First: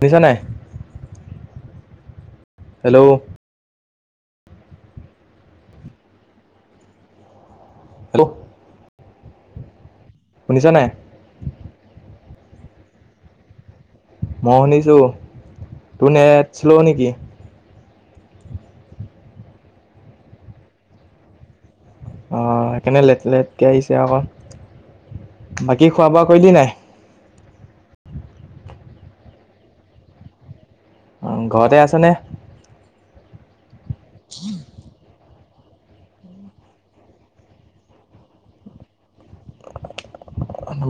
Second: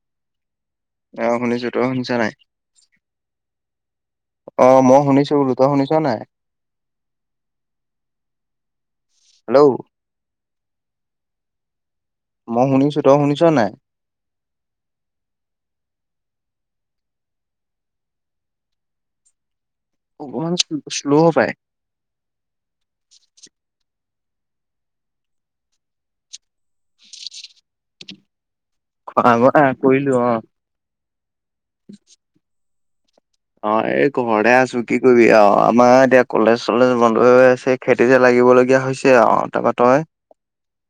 নিিছা [unintelligible] নাই অ' শুনিছোঁ তই শুনিছা নাই হেল্ল' আহ মই শুনিছো বলো তই শুনিছ নাই দু [unintelligible] হেল্ল' শুনিছ নাই মই শুনিছোঁ তই শুনিছ নাই মই শুনিছোঁ তোৰ নেট শ্লো নেকি অকমান্ শ্ল' পায় অ সেইকাৰণে লেট লেটকে আহিছে আকৌ বাকী খোৱা বোৱা কৰিলি নাই খোৱা বোৱা কৈলো অ অ ঘৰতে আছে নে অ এই ঘৰতে আছু কি কৰিবি আৰু অ আমাৰ এতিয়া কলেজ চলেজ বন্ধ হৈ আছে খেতি যে লাগিবলগীয়া হৈছে অ তাৰপা তই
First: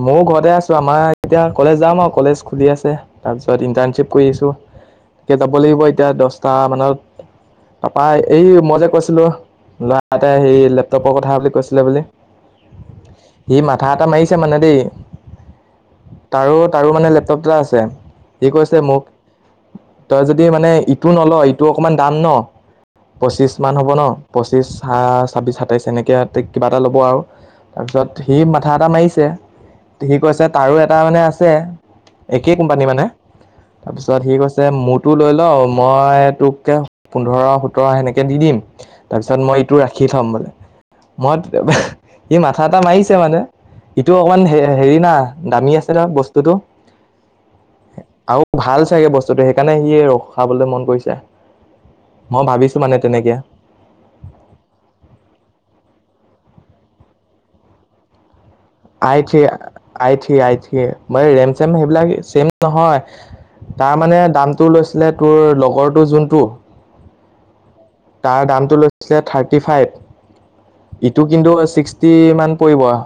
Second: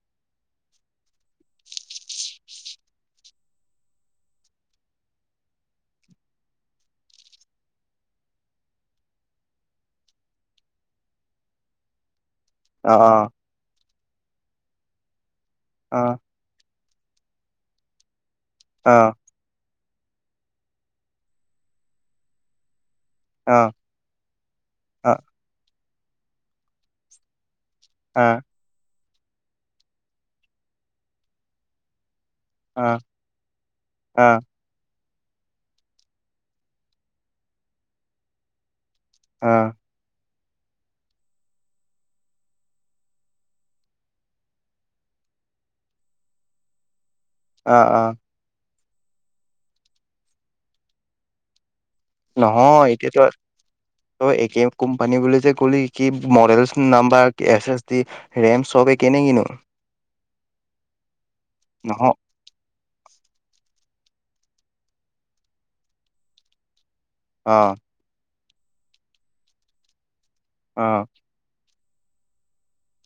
ময়ো ঘৰতে আছোঁ আমাৰ এতিয়া কলেজ যাম আৰু কলেজ খুলি আছে তাৰপিছত ইণ্টাৰ্ণশ্বিপ কৰি আছোঁ তাকে [unintelligible] যাব লাগিব এতিয়া দছটা মানত তাৰপা এই মই যে কৈছিলো ল'ৰা এটাই সেই লেপটপৰ কথা বুলি কৈছিলে বুলি অ সি মাথা এটা মাৰিছে মানে দেই অ তাৰো তাৰো মানে লেপটপ এটা আছে সি কৈছে অ মোক তই যদি মানে ইটো নল ইটো অকমান দাম ন' পঁচিছ অ অ মান হ'ব ন পঁচিশ ছাব্বিশ সাতাইছ এনেকে কিবা এটা ল'ব আৰু তাৰপিছত অ অ সি মাথা এটা মাৰিছে সি কৈছে তাৰো এটা মানে আছে একে কোম্পানী মানে তাৰপিছত অ সি গৈছে মুঠ ত্ই লৈ ল মই তোক পোন্ধৰ সোতৰ সেনেকে দি দিম তাৰ পিছত অ মই ইটো ৰাখি থম মানে মত সি মাথা এটা মাৰিছে মানে। ইটো অকমান হে হেৰিনা দামী আছিল না বস্তুটো। অ অ আৰু ভাল চাগে বস্তুটো সেইকাৰণে সিয়ে ৰখাবলৈ মন কৰিছে। মই ভাবিছো নহয় মানে এতিয়াতো তেনেকে ত একে কোম্পানী বুলি যে কলি কি মৰেলছ number S S D RAM চব একে নে আই থ্ৰি কিনো আই থ্ৰি আই থ্ৰি মানে ৰেম-ছেম নহয় সেইবিলাক ছেম নহয় তাৰ মানে দামটো লৈছিলে তোৰ লগৰটো জোনটো অ'। তাৰ দামটো লৈছিলে অ থাৰ্টিফাইভ ইটো কিন্তু ছিক্স তি মান পৰিব আৰ।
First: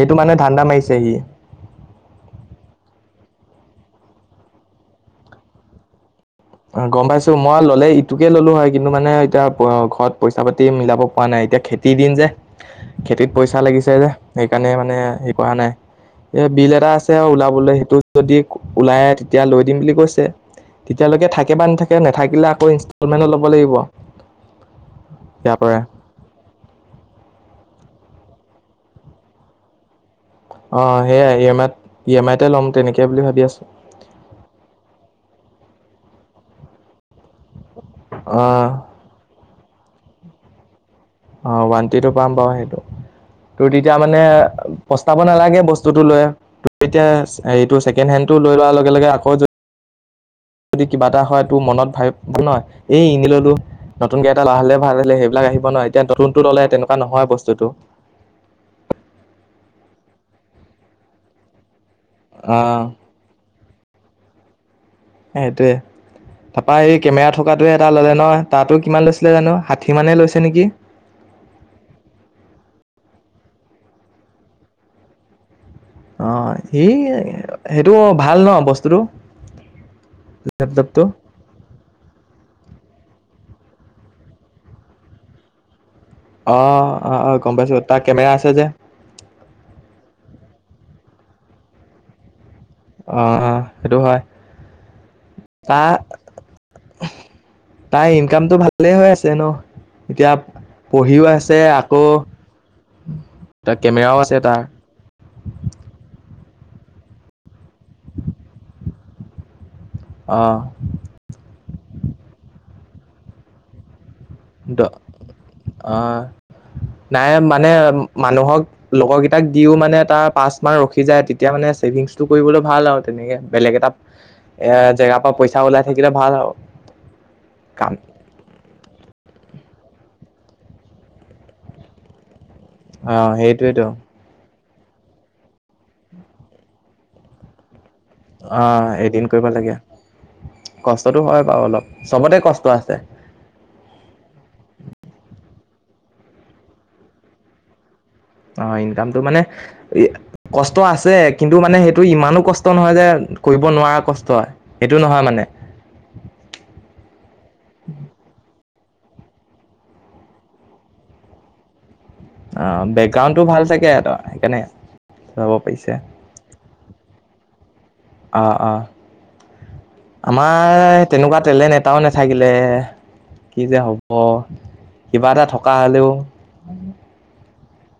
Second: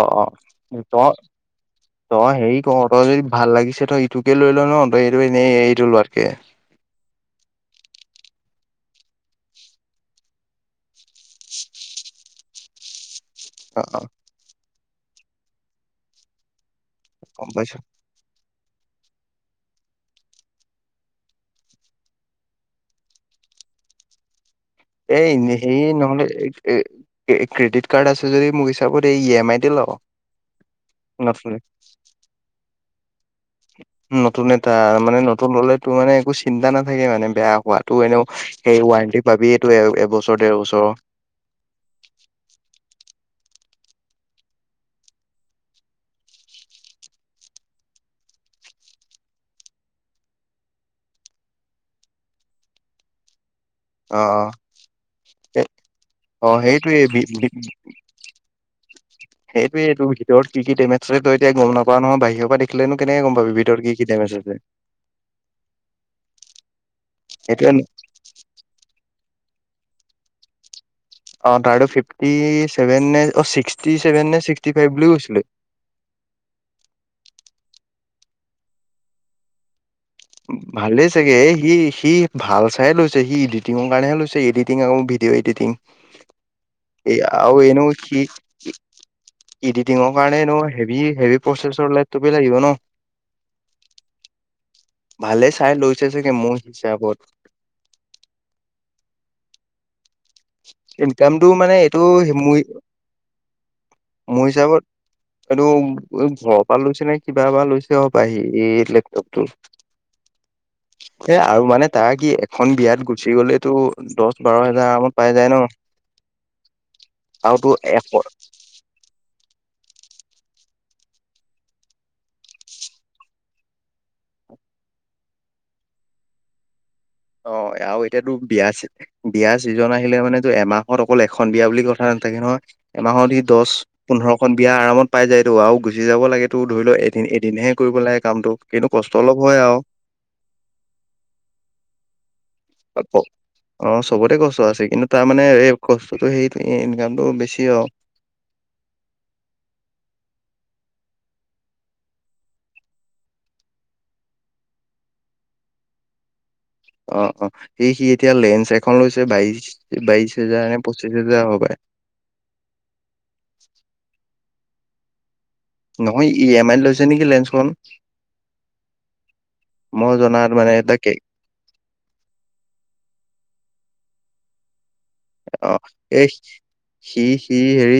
অ', অ' তয় হেৰি কৰ তয় জদি ভাল লাগিছে তই ইটোকে লৈল, ন তই এইটো এনেই এইটো লোৱাত উম গম পাইছো মই ল'লে ইটোকে ল'লো হয় কিন্তু মানে এতিয়া ঘৰত পইচা পাতি মিলাব পৰা নাই এতিয়া খেতিৰ দিন যে খেতিত পইচা অ লাগিছে অ যে সেইকাৰণে মানে হেৰি কৰা নাই এ বিল এটা তেওঁ গম উলাবলৈ পাইছো সেইটোত যদি ওলাই তেতিয়া লৈ দিম বুলি কৈছে। তেতিয়া লৈকে থাকে বা নাথাকে নেথাকিলে আকৌ ইনষ্টলমেনত ল'ব লাগিব। এই ইয়াৰ পৰা হেৰি নহ'লে এ' এ ক্ৰেডিট কাৰ্ড আছে যদি মোৰ হিচাপত এই ই এম আই তে ল। অ' সেয়াই ই নতুন এম আইত ই এম আইতে ল'ম তেনেকে বুলি ভাবি আছো নতুন এটা মানে নতুন ল'লেতো মানে একো চিন্তা নাথাকে মানে। বেয়া হোৱাতো এনেও অ' সেই ৱাৰেণ্টি পাবিয়ে টো এবছৰ ডেৰ বছৰৰ। অ' ৱাৰেণ্টি তো পাম বাৰু সেইটো। তোৰ তেতিয়া মানে পস্তাব নালাগে বস্তুটো লৈ। এতিয়া হেৰিটো ছেকেণ্ড হেণ্ডটো লৈ লোৱাৰ লগে লগে আকৌ যদি যদি কিবা এটা হয় তোৰ মনত ভাইব আহিব ন এই এনে ল'লো। অ নতুনকে এটা লোৱা হলে ভাল আছিলে লাগে সেইবিলাক আহিব না এতিয়া নতুনটো অ ল'লে তেনেকুৱা নহয় বস্তুটো। সেইটোৱে তো তৰ কি-কি ডেমেজ আছে তই এতিয়া গম নাপোৱা নহয় বাহিৰৰ পৰা অ' দেখিলেনো কেনেক গম পাবি ভিতৰত কি কি ডেমেজ আছে। সেইটোয়ে তাপৰা এই কেমেৰা থকাটোৱে সেইটোয়ে এটা ল'লে নহয় তৰটো কিমান লৈছিলে জানো? ষাঠি মানে লৈছে নেকি? অ' তাৰটো ফিফটি ছেভেন নে ছিক্সথি ছেভেন নে সিক্সটি ফাইভ বুলি কৈছিলে। অ' সেই সেইটো ভাল ন বস্তুটো? লেপটপটো ভালেই চাগে সি সি ভাল চাইয়ে লৈছে। সি এডিটিংৰ কাৰণেহে লৈছে এডিটং আৰু ভিডিঅ' এডিটিং। অ', অ', এ' অ', গম আও পাইছোঁ, এনেও তাৰ সি কেমেৰা আছে যে। এডিটিংৰ কাৰণে এনেও হেভি হেভি প্ৰচেছৰ [unintelligible] থাকিব ন। অ', অ' সেইটো হয়। ভালে চাই লৈছে চাগে মোৰ হিচাপত। তাইৰ ইনকমটো ভালেই হৈ আছে ন। এতিয়া পঢ়িও ইনকামটো আছে মানে এইটো আকৌ মোৰ এটা কেমেৰাও আছে মোৰ তাৰ। হিচাপত এইটো ঘৰৰ পৰা লৈছে নে কিবাৰ পৰা লইচে হপায় সি এই লেপটপটো। অ', সেই আৰু মানে তাৰ কি এখন বিয়াত গুচি গ'লেতো দচ বাৰ দ হাজাৰ আৰামত পাই যায় ন। অ' নাই আৰুতো মানে এশ মানুহক লগৰ কেইটাক দিও মানে এ' তাৰ পাঁচ মান, ৰখি যায় তেতিয়া মানে সেভিংস কৰিবলৈ ভাল আৰু তেনেকে বেলেগ এটা এয়া জেগাৰ পৰা পইচা ওলাই থাকিলে ভাল আৰু। অ' কাম, আৰু এতিয়াতো বিয়া আছে। বিয়াৰ চিজন আহিলে মানে এমাহত অকল এখন বিয়া বুলি কথা নাথাকে নহয়। এমাহত অ', সি দচ সেইটোৱেতো। পোন্ধৰখন বিয়া আৰামত পাই যায়তো আৰু গুচি যাব লাগে তোৰ ধৰি লও এদিন এদিনহে কৰিব লাগে কামটো কিন্তু অ' কষ্ট এদিন অলপ কৰিব হয় লাগে আৰু কষ্টতটো হয় বাৰু অলপ চবতে কষ্ট আছে। অ' চবতে কষ্ট আছে কিন্তু তাৰমানে [unintelligible] কষ্টটো সেইটো ইনকামটো বেছি আৰু। অ', ইনকামতো মানে কষ্ট আছে, কিন্তু মানে সেইটো ইমানো কষ্ট নহয়, যে কৰিব নোৱাৰা কষ্ট, এইটো নহয় মানে। অ', অ', সি, সি এতিয়া লেঞ্চ এক ফোন লৈছে বাইচ, বাইচ হোজাৰ নে, পঁচিশ হেজাৰ হ'ব পাই। অ', বেকগ্ৰাউণ্ডটো ভাল চাগে তৰ সেইকাৰণে। যাব পাৰিছে নহয় ই এম আই লৈছে নেকি, লেঞ্চখন। অ', অ'। মই জনাত আমাৰ মানে এটা কেক তেনেকুৱা ট্ৰেলেণ্ট এটাও নাথাকিলে। কিযে হ'ব, কিবা এটা অ থকা হ'লেও। এই সি সি হেৰি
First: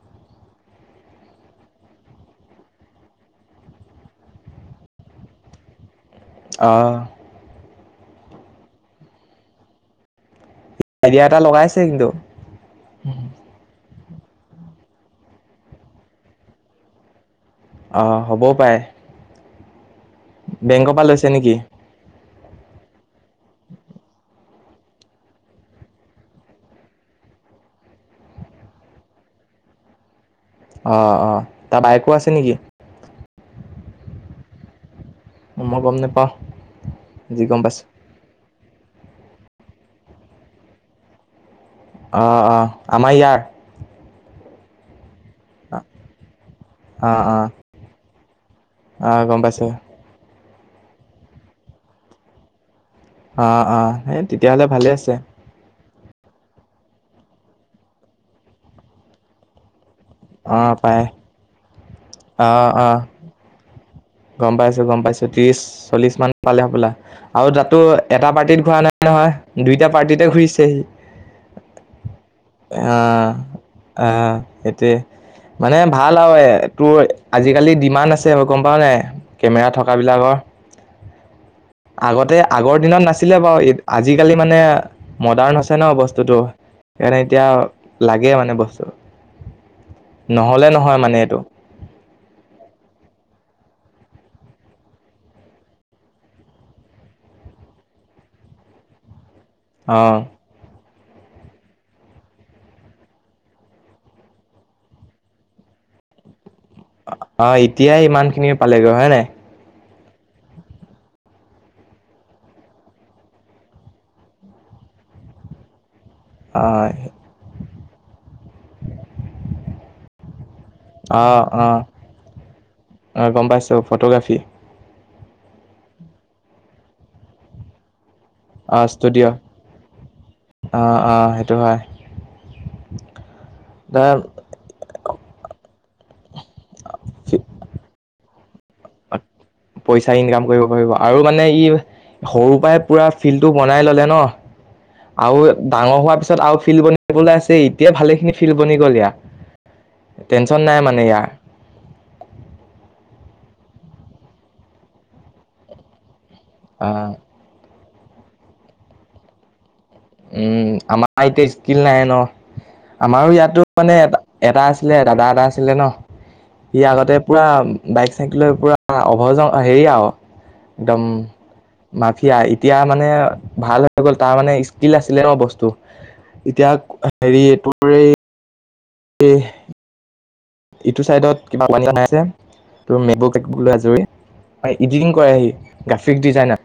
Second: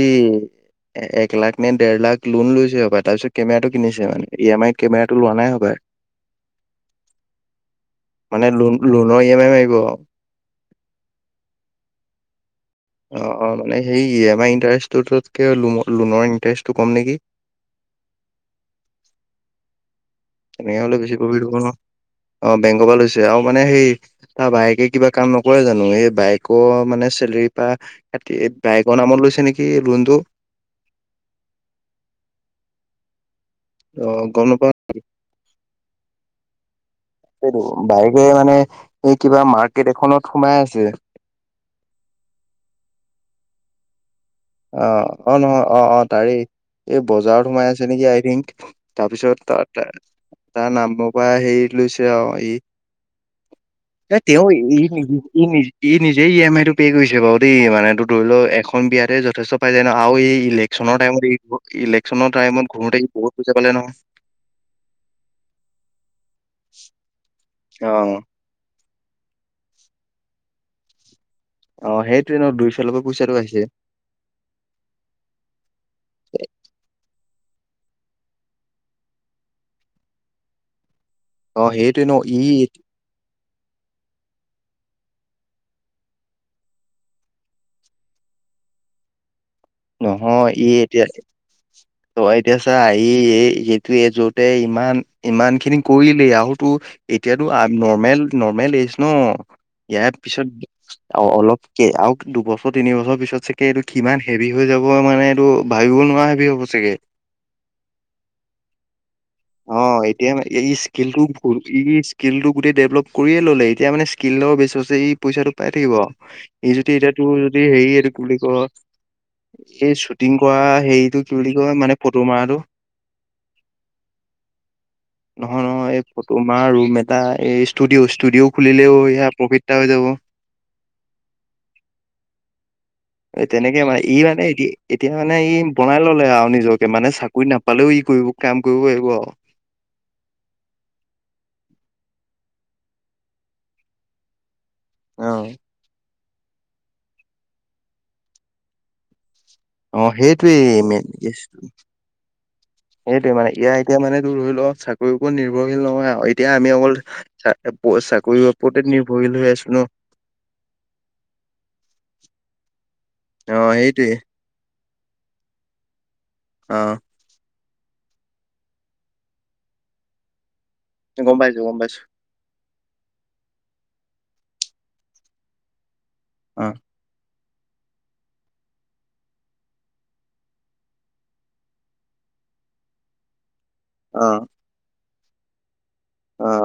এ-একলাখ নে, ডেৰলাখ লোন লৈছে হ'ব তাৰপিছত কেমেৰাটো কিনিছে মানে, ই এম আইত কেমেৰাটো লোৱা নাই [unintelligible] অ' মানে লোন, লোনৰ ই এম আই মাৰিব আইডিয়া এটা লগাইছে কিন্তু। অ', অ', মানে সেই ই এম আই ইণ্টাৰেষ্টটোকে লো-লোনৰ ইণ্টাৰেষ্টটো কম নেকি? অ', হ'বও পাৰে। তেনেকে বেংকৰ হ'লে পৰা বেছি লৈছে কৰি নেকি [unintelligible] অ', বেংকৰ পৰা লৈছে আৰু মানে সেই তাৰ বায়েকে কিবা কাম নকৰে জানোঁ? এই বাইকৰ মানে চেলেৰিৰ পা [unintelligible] বাইকৰ নামত লৈছ [unintelligible] নেকি লোণটো। অ', অ', তাৰ বায়েকো আছে নেকি? অ', গম [inaudible] মই গম নেপাওঁ। বায়েকে মানে এই কিবা মাৰ্কেট এখনত সোমাই আছে। অ', অ', আমাৰ ইয়াত। অ', অ', নহয়, অ', অ', তাৰেই এই অ অ বজাৰত সোমাই আছে নেকি আই থিংক। অ তাৰপিছত গম পাইছো তা-তা-তাৰ নামৰ পৰা হেৰি লৈছে আৰু ই অ', অ', সেই তেওঁ তেতিয়াহ'লে ভালে আছে। [unintelligible] ই নিজে ই এম আইটো পে' কৰিছে বাৰু দেই, মানেটো ধৰি ল, এখন বিয়াতে যথেষ্ট পাই যায় আৰু এই অ', ইলেকশ্যনৰ পায় টাইমত, ইলেকশ্যনৰ টাইমত অ', ঘূৰোতে অ', ই, বহুত পইচা পালে নহয়। গম পাইছোঁ, গম পাইছোঁ ত্ৰিশ, চল্লিশ মান পালে হ'বলা আৰু তাতো অ এটা পাৰ্টিত ঘূ নাই নহয়, দুইটা পাৰ্টিতে ঘূৰিছে হি অ', সেইটো অ', অ', সেইটোয়ে, মানে ভাল আৰু তোৰ আজিকালি ডিমাণ্ড আছে গম পাওঁ নাই? কেমেৰা থকাবিলাকৰ। অ সেইটোৱে ন আগতে, ই আগৰ দিনত নাছি ছিলে বাৰু, আজিকালি মানে মডাৰ্ণ হৈছে ন! বস্তুটো। সেইকাৰণে এতিয়া লাগে মানে বস্তু। নহয়, নহ'লে ই নহয় এতিয়া মানে এইটো। তই এতিয়া চা, ই [unintelligible] এজতে ইমান, ইমানখিনি কৰিলেই আৰুটো এতিয়াতো নৰ্মেল, নৰ্মেলেই [unintelligible] ইয়াৰ অ', পিছত অলপকে আৰু দুবছৰ, তিনিবছৰ পিছত চাগে এইটো কিমান হে বি, হৈ যাব মানে, এইটো ভাবিব নোৱাৰা হেভি হ'ব চাগে অ', এতিয়াই ইমানখিনি পালেগৈ হয়, নাই? অ এতিয়া এই ইস্কেলটো [unintelligible] স্কেলটো গোটেই ডেভলপ কৰিয়ে ল'লে, এতিয়া মানে স্কিলও বেছছে ই পইচাটো পাই থাকিব আৰু ই, অ', যদি এতিয়া তোৰ যদি হেৰি এইটো‌ কি বুলি কই এই শ্বুটিং কৰা হেৰিটো কি বুলি কয়? মানে ফটো মাৰাটো? অ', গম পাইছোঁ, ফটোগ্ৰাফী৷ নহয়, নহয়, এই ফটোমাৰা ৰুম এটা এই ষ্টুডিঅ' ষ্টুডিঅ' আহ খুলিলেও ষ্টুডিঅ' সেয়া প্ৰফিট এটা হৈ যাব। আহ আহ সেইটো হয় তেনেকে মানে দা ই মানে এ এতিয়া মানে ই বনাই ললে আও নিজকে মানে চাকৰি নাপালেও ই কৰিব কাম কৰিব কৰিব আও। পইচা ইনকাম কৰিব পাৰিব আৰু মানে ই সৰু পৰাই পুৰা ফিল্ডটো বনাই ল'লে ন। অ। আৰু ডাঙৰ হোৱাৰ পিছত আৰু ফিল্ড বনিবলৈ আছে এতিয়া ভালেখিনি ফিল্ড বনি গ'ল ইয়া। অ সেইটোৱেই মেইন ইয়েচ সেইটোৱে মানে এয়া এতিয়া মানে তোৰ ধৰি লও চাকৰিৰ ওপৰত নিৰ্ভৰশীল নহয় আও এতিয়া আমি অকল আহ চাক প চাকৰিৰ ওপৰতে নিৰ্ভৰশীল হৈ আছো ন। উম আমাৰ এতিয়া স্কিল নাই ন? আমাৰো অ ইয়াতো মানে এ সেইটোৱে এটা আচ ছিলে দাদা এটা আছিলে ন? সি অ আগতে পুৰা বাইক চাইকেলৰ পুৰা অভজং হেৰি আৰু একদম গম পাইছো গম পাইছো মাফিয়া। এতিয়া মানে ভাল হৈ গ'ল৷ তাৰ মানে স্কিল আছিলে ন বস্তু। অ এতিয়া হেৰি এই তোৰ এই এহ ইটো চাইডত কিবা পানী [unintelligible] নাই যে তোৰ [unintelligible] লৈ আজৰি৷ অ হয় ইদিতিং কৰেহি গ্ৰাফিক অ ডিজাইনাৰ,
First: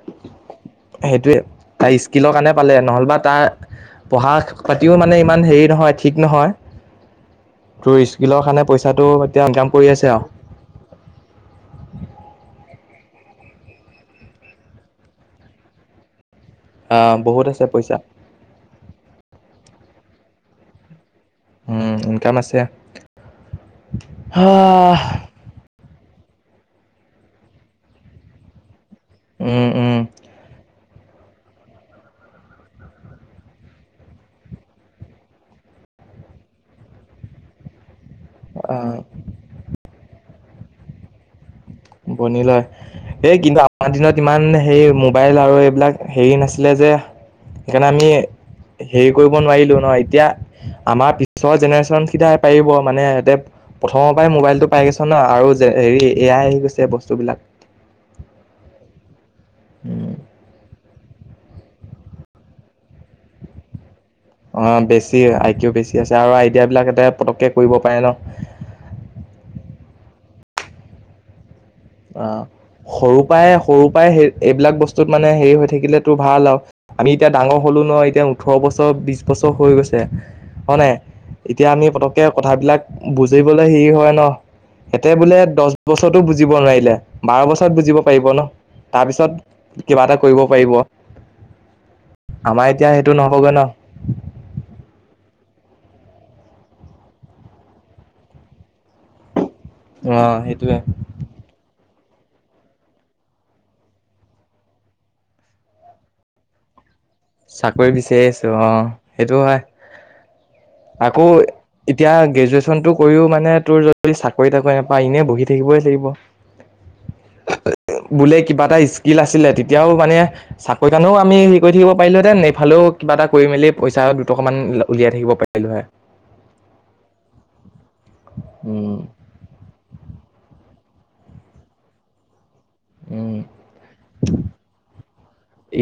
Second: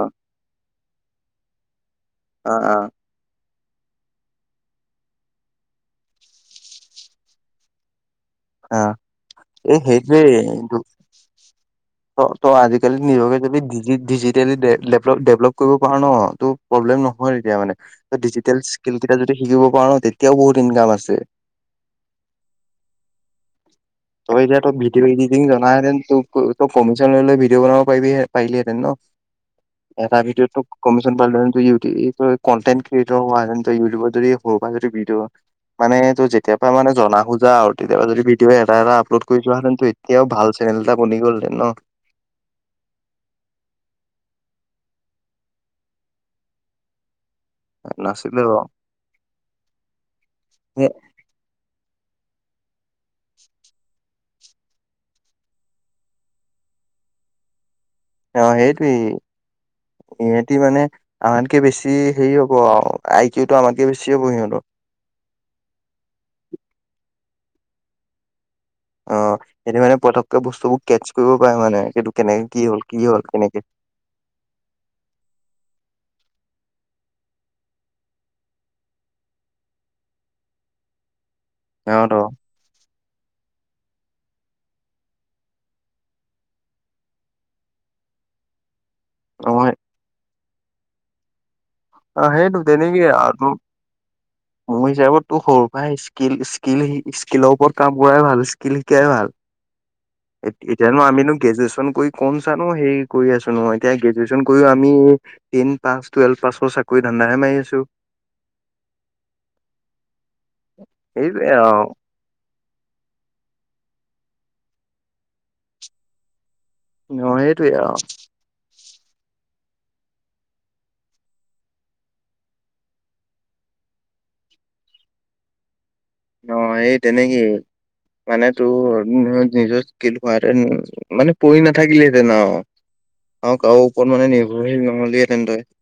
সেইটোৱে। তাৰ স্কিলৰ কাৰণে অ পালে অ নহ'লবা তা পঢ়া পাতিও মানে ইমান হেৰি নহয় ঠিক নহয়৷ তোৰ স্কিলৰ কাৰণে অ পইচাটো এতিয়া ইনকাম এই কৰি আছে আৰু সেইটোৱেই তো ত ত আজি আজিকালি নিজকে যদি ডিজি ডিজিটেলি ডেভলপ ডেভলপ কৰিব পৰা ন তো প্ৰব্লেম আহ নহয় বহুত তেতিয়া আছে মানে পইচা ৷ ডিজিটেল স্কিল কেইটা যদি শিকিব পাৰো ন তেতিয়াও বহুত ইনকাম আছে ৷ উ ইনকাম আছে ৷ তই এতিয়া তই ভিডিঅ' এডিটিং জানাহেতেন তোক ত কমিশন লৈ লৈ ভিডিঅ' বনাব পাৰি পাৰিলিহেতেন ন? উম উম এটা ভিডিঅ' তোক কমিশন পালো [unintelligible] কটেন্ট ক্ৰিয়েটৰ হোৱা ইউটিউবত যদি সৰু পা যদি ভিডিঅ মানে ত যেতিয়া পৰা মানে জনা বুজা আৰু তেতিয়াবা যদি তাতে আহ আপলোড কৰি যোৱাহেতেন এতিয়াও ভাল চেনেল এটা বনি গ'লহতেন ন? বনি লয়, এই কিন্তু আমাৰ দিনত ইমান হেই মোবাইল আৰু এইবিলাক হেৰি নাছিলে যে সেইকাৰণে আমি নাছিলে বাৰু। হেৰি কৰিব নোৱাৰিলো ন, এতিয়া আমাৰ পিছৰ জেনেৰেশ্যন এতিয়া পাৰিব মানে এতিয়া প্ৰথমৰ পৰাই মোবাইলটো পাই গৈছে না, আৰু যে হেৰি এ আই আহি গৈছে যে বস্তুবিলাক। অ সেইটোৱেই, ইহতি মানে আমাতকে বেছি হেৰি হ'ব আৰু আইকিউটো আমাতকে বেছি হ'ব সিহঁতৰ। অ বেছি আইকিউ বেছি আছে আৰু আইডিয়াাবলাক এতে পতককে কৰিব পাৰে ন? অ সেইটো মানে পতককে বস্তুবোৰ কেটচ কৰিব পাৰে মানে। সেইটো অ কেনেকে কি হ'ল কি হ'ল সৰু পৰাই কেনেকে। সৰু পৰাই সে এইবিলাক বস্তুত মানে হেৰি হৈ থাকিলে টো ভাল আৰু আমি এতিয়া ডাঙৰ হলো ন, এতিয়া ওঠৰ বছৰ বিশ বছৰ হৈ গৈছে। হয় নাই এতিয়া আমি সিহঁতৰ পতককে কথাবিলাক বুজ বুজিবলে হেৰি হয় ন, সেতে বোলে দচ বছৰতো বুজিব নোৱাৰি। বাৰ বছৰত বুজিব পাৰিব ন, অ' তাৰপিছত কিবা এটা কৰিব পাৰিব। অ সেইটো আমাৰ এতিয়া সেইটো তেনেকেই আৰু নহ'বগৈ তোৰ, ন। মোৰ হিচাপত তোৰ সৰু ভাই স্কিল স্কিল স্কিলৰ ওপৰত কাম কৰাই ভাল স্কিল শিকাই ভাল। অ' সেইটোৱে, এতিয়ানো আমিনো গ্ৰেজুৱেচন কৰি কৌন চা নো হেৰি কৰি আছো নো এতিয়া গ্ৰেজুৱেন কৰিও আমি টেন পাছ, টুৱেলভ পাছৰ চা চাকৰি বিচাৰি আছো অ সেইটো হয়। আকৌ সেইটোৱে আৰু। এতিয়া গ্ৰেজুৱেট ন টো কৰিও মানে তোৰ যদি চাকৰি তাকৰি নাপাই এনেই বহি থাকিবই লাগিব অ' সেইটোৱে আৰু বোলে কিবা এটা স্কিল আছিলে তে এতিয়াও মানে চাকৰি কাৰণেও আমি হেৰি কৰি থাকিব পাৰিলোহেতে ন এইফালেও কিবা এটা কৰি মেলি পইচা দুটকা মান উলিয়াই থাকিব পাৰিলোহৈ ন এই তেনেকেই মানে উম। তোৰ নিজৰ [unintelligible] মানে পৰি নাথাকিলেহেতেন আৰু উম, আৰু কাৰো ওপৰত মানে নিৰ্ভৰশীল নহলে।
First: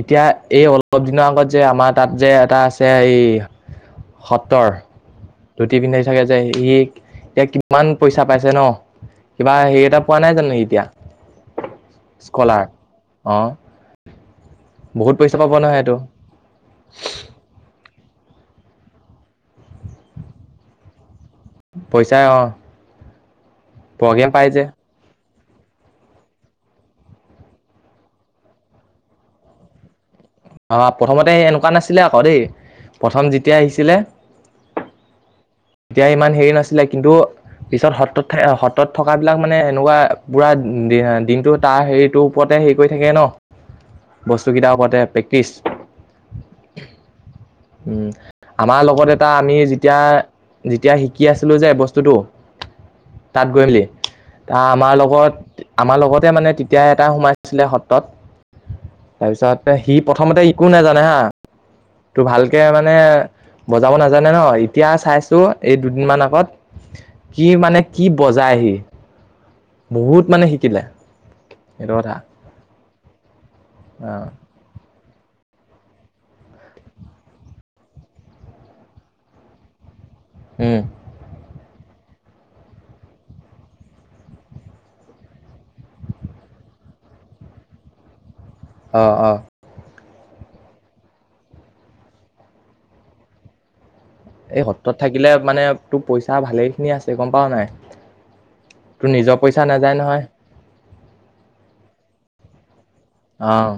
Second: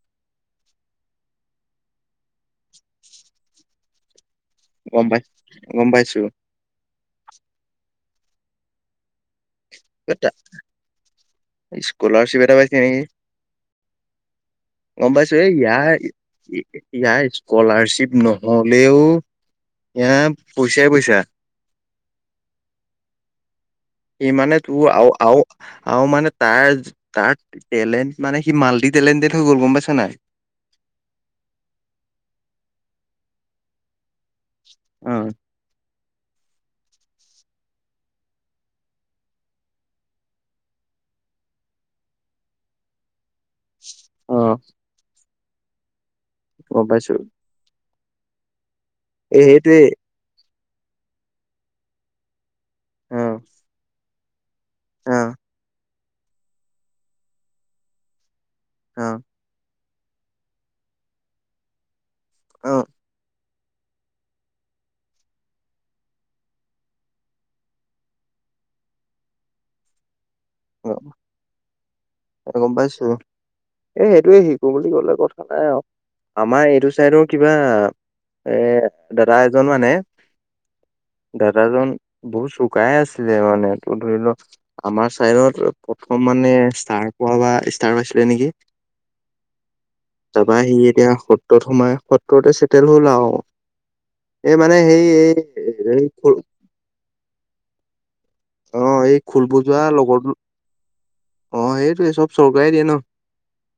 এতিয়া এই অলপ দিনৰ আগত যে আমাৰ তাত যে এটা আছে এই সতৰ গম পাই ধুতি গম পিন্ধাই পাইছো। থাকে যে সি এতিয়া কিমান? পইচা পাইছে ন কিবা হেৰি এটা পোৱা নাই জানো এতিয়া স্কলাৰশিপ এটা স্কলাৰ? পাইছে নেকি? অ', বহুত গম পইচা পাইছোঁ পাব নহয় এয়া সেইটো ইয়াৰ স্কুলাৰ ্চিপ নহলেও এয়া পইচাই পইচা পইচাই অ। প্ৰগ্ৰেম এই পাই মানে যে তো আও আও আৰু মানে তাৰ তাৰ টেলেণ্ট মানে সি মাল্টি টেলেণ্টেড হৈ গল গম পাইছা নাই অ প্ৰথমতে এনেকুৱা নাছিলে আকৌ দেই প্ৰথম যেতিয়া আহিছিলে। অ', তেতিয়া ইমান হেৰি নাছিলে কিন্তু্। পিছত সত্ৰত থ সত্ৰত থকা বিলাক মানে এনেকুৱা পুৰা দিনটো তাৰ হেৰিটোৰ ওপৰতে। হেৰি কৰি থাকে ন বস্তু অ', কেইটা ওপৰতে প্ৰেক্টিচ। গম পাইছো উম আমাৰ লগত এটা এই আমি সেইটোৱে যেতিয়া যেতিয়া শিকি আছিলো যে বস্তুটো। অ', তাত গৈ মেলি আমাৰ লগত অ', আমাৰ লগত। মানে তেতিয়া এটা সোমাইছিলে সত্ৰত অ', তাৰপিছতে। প্ৰথমতে হা নাজানে হা তো ভালকে অ', মানে বজাব নাজানে ন এতিয়া চাইছো এই দুদিন মান আগত কি মানে কি বজায় সি বহুত মানে শিকিলে সেইটো কথা গম পাইছো এ অ সেইটোৱে শিকো বুলি কলে কথা আমাৰ এইটো চাইদৰ কিবা এ দাদা এজন মানে উম। দাদাজন বহুত চুকাই আছিলে মানে ত ধৰি লও আমাৰ চাইত প্ৰথম মানে ষ্টাৰ পোৱা বা ষ্টাৰ পাইছিলে নেকি অ অ। তাৰপা সি এতিয়া সত্ৰত সোমাই সত্ৰতে চেটেল হল আও এই সত্ৰত থাকিলে মানে তোৰ খোল পইচা ভালে খিনি আছে গম পাও নাই অ তোৰ এই নিজৰ খুল পইচা বজোৱা নাযায় নহয় লগৰটো অ সেইটোয়ে চব চৰকাৰে দিয়ে ন অহ।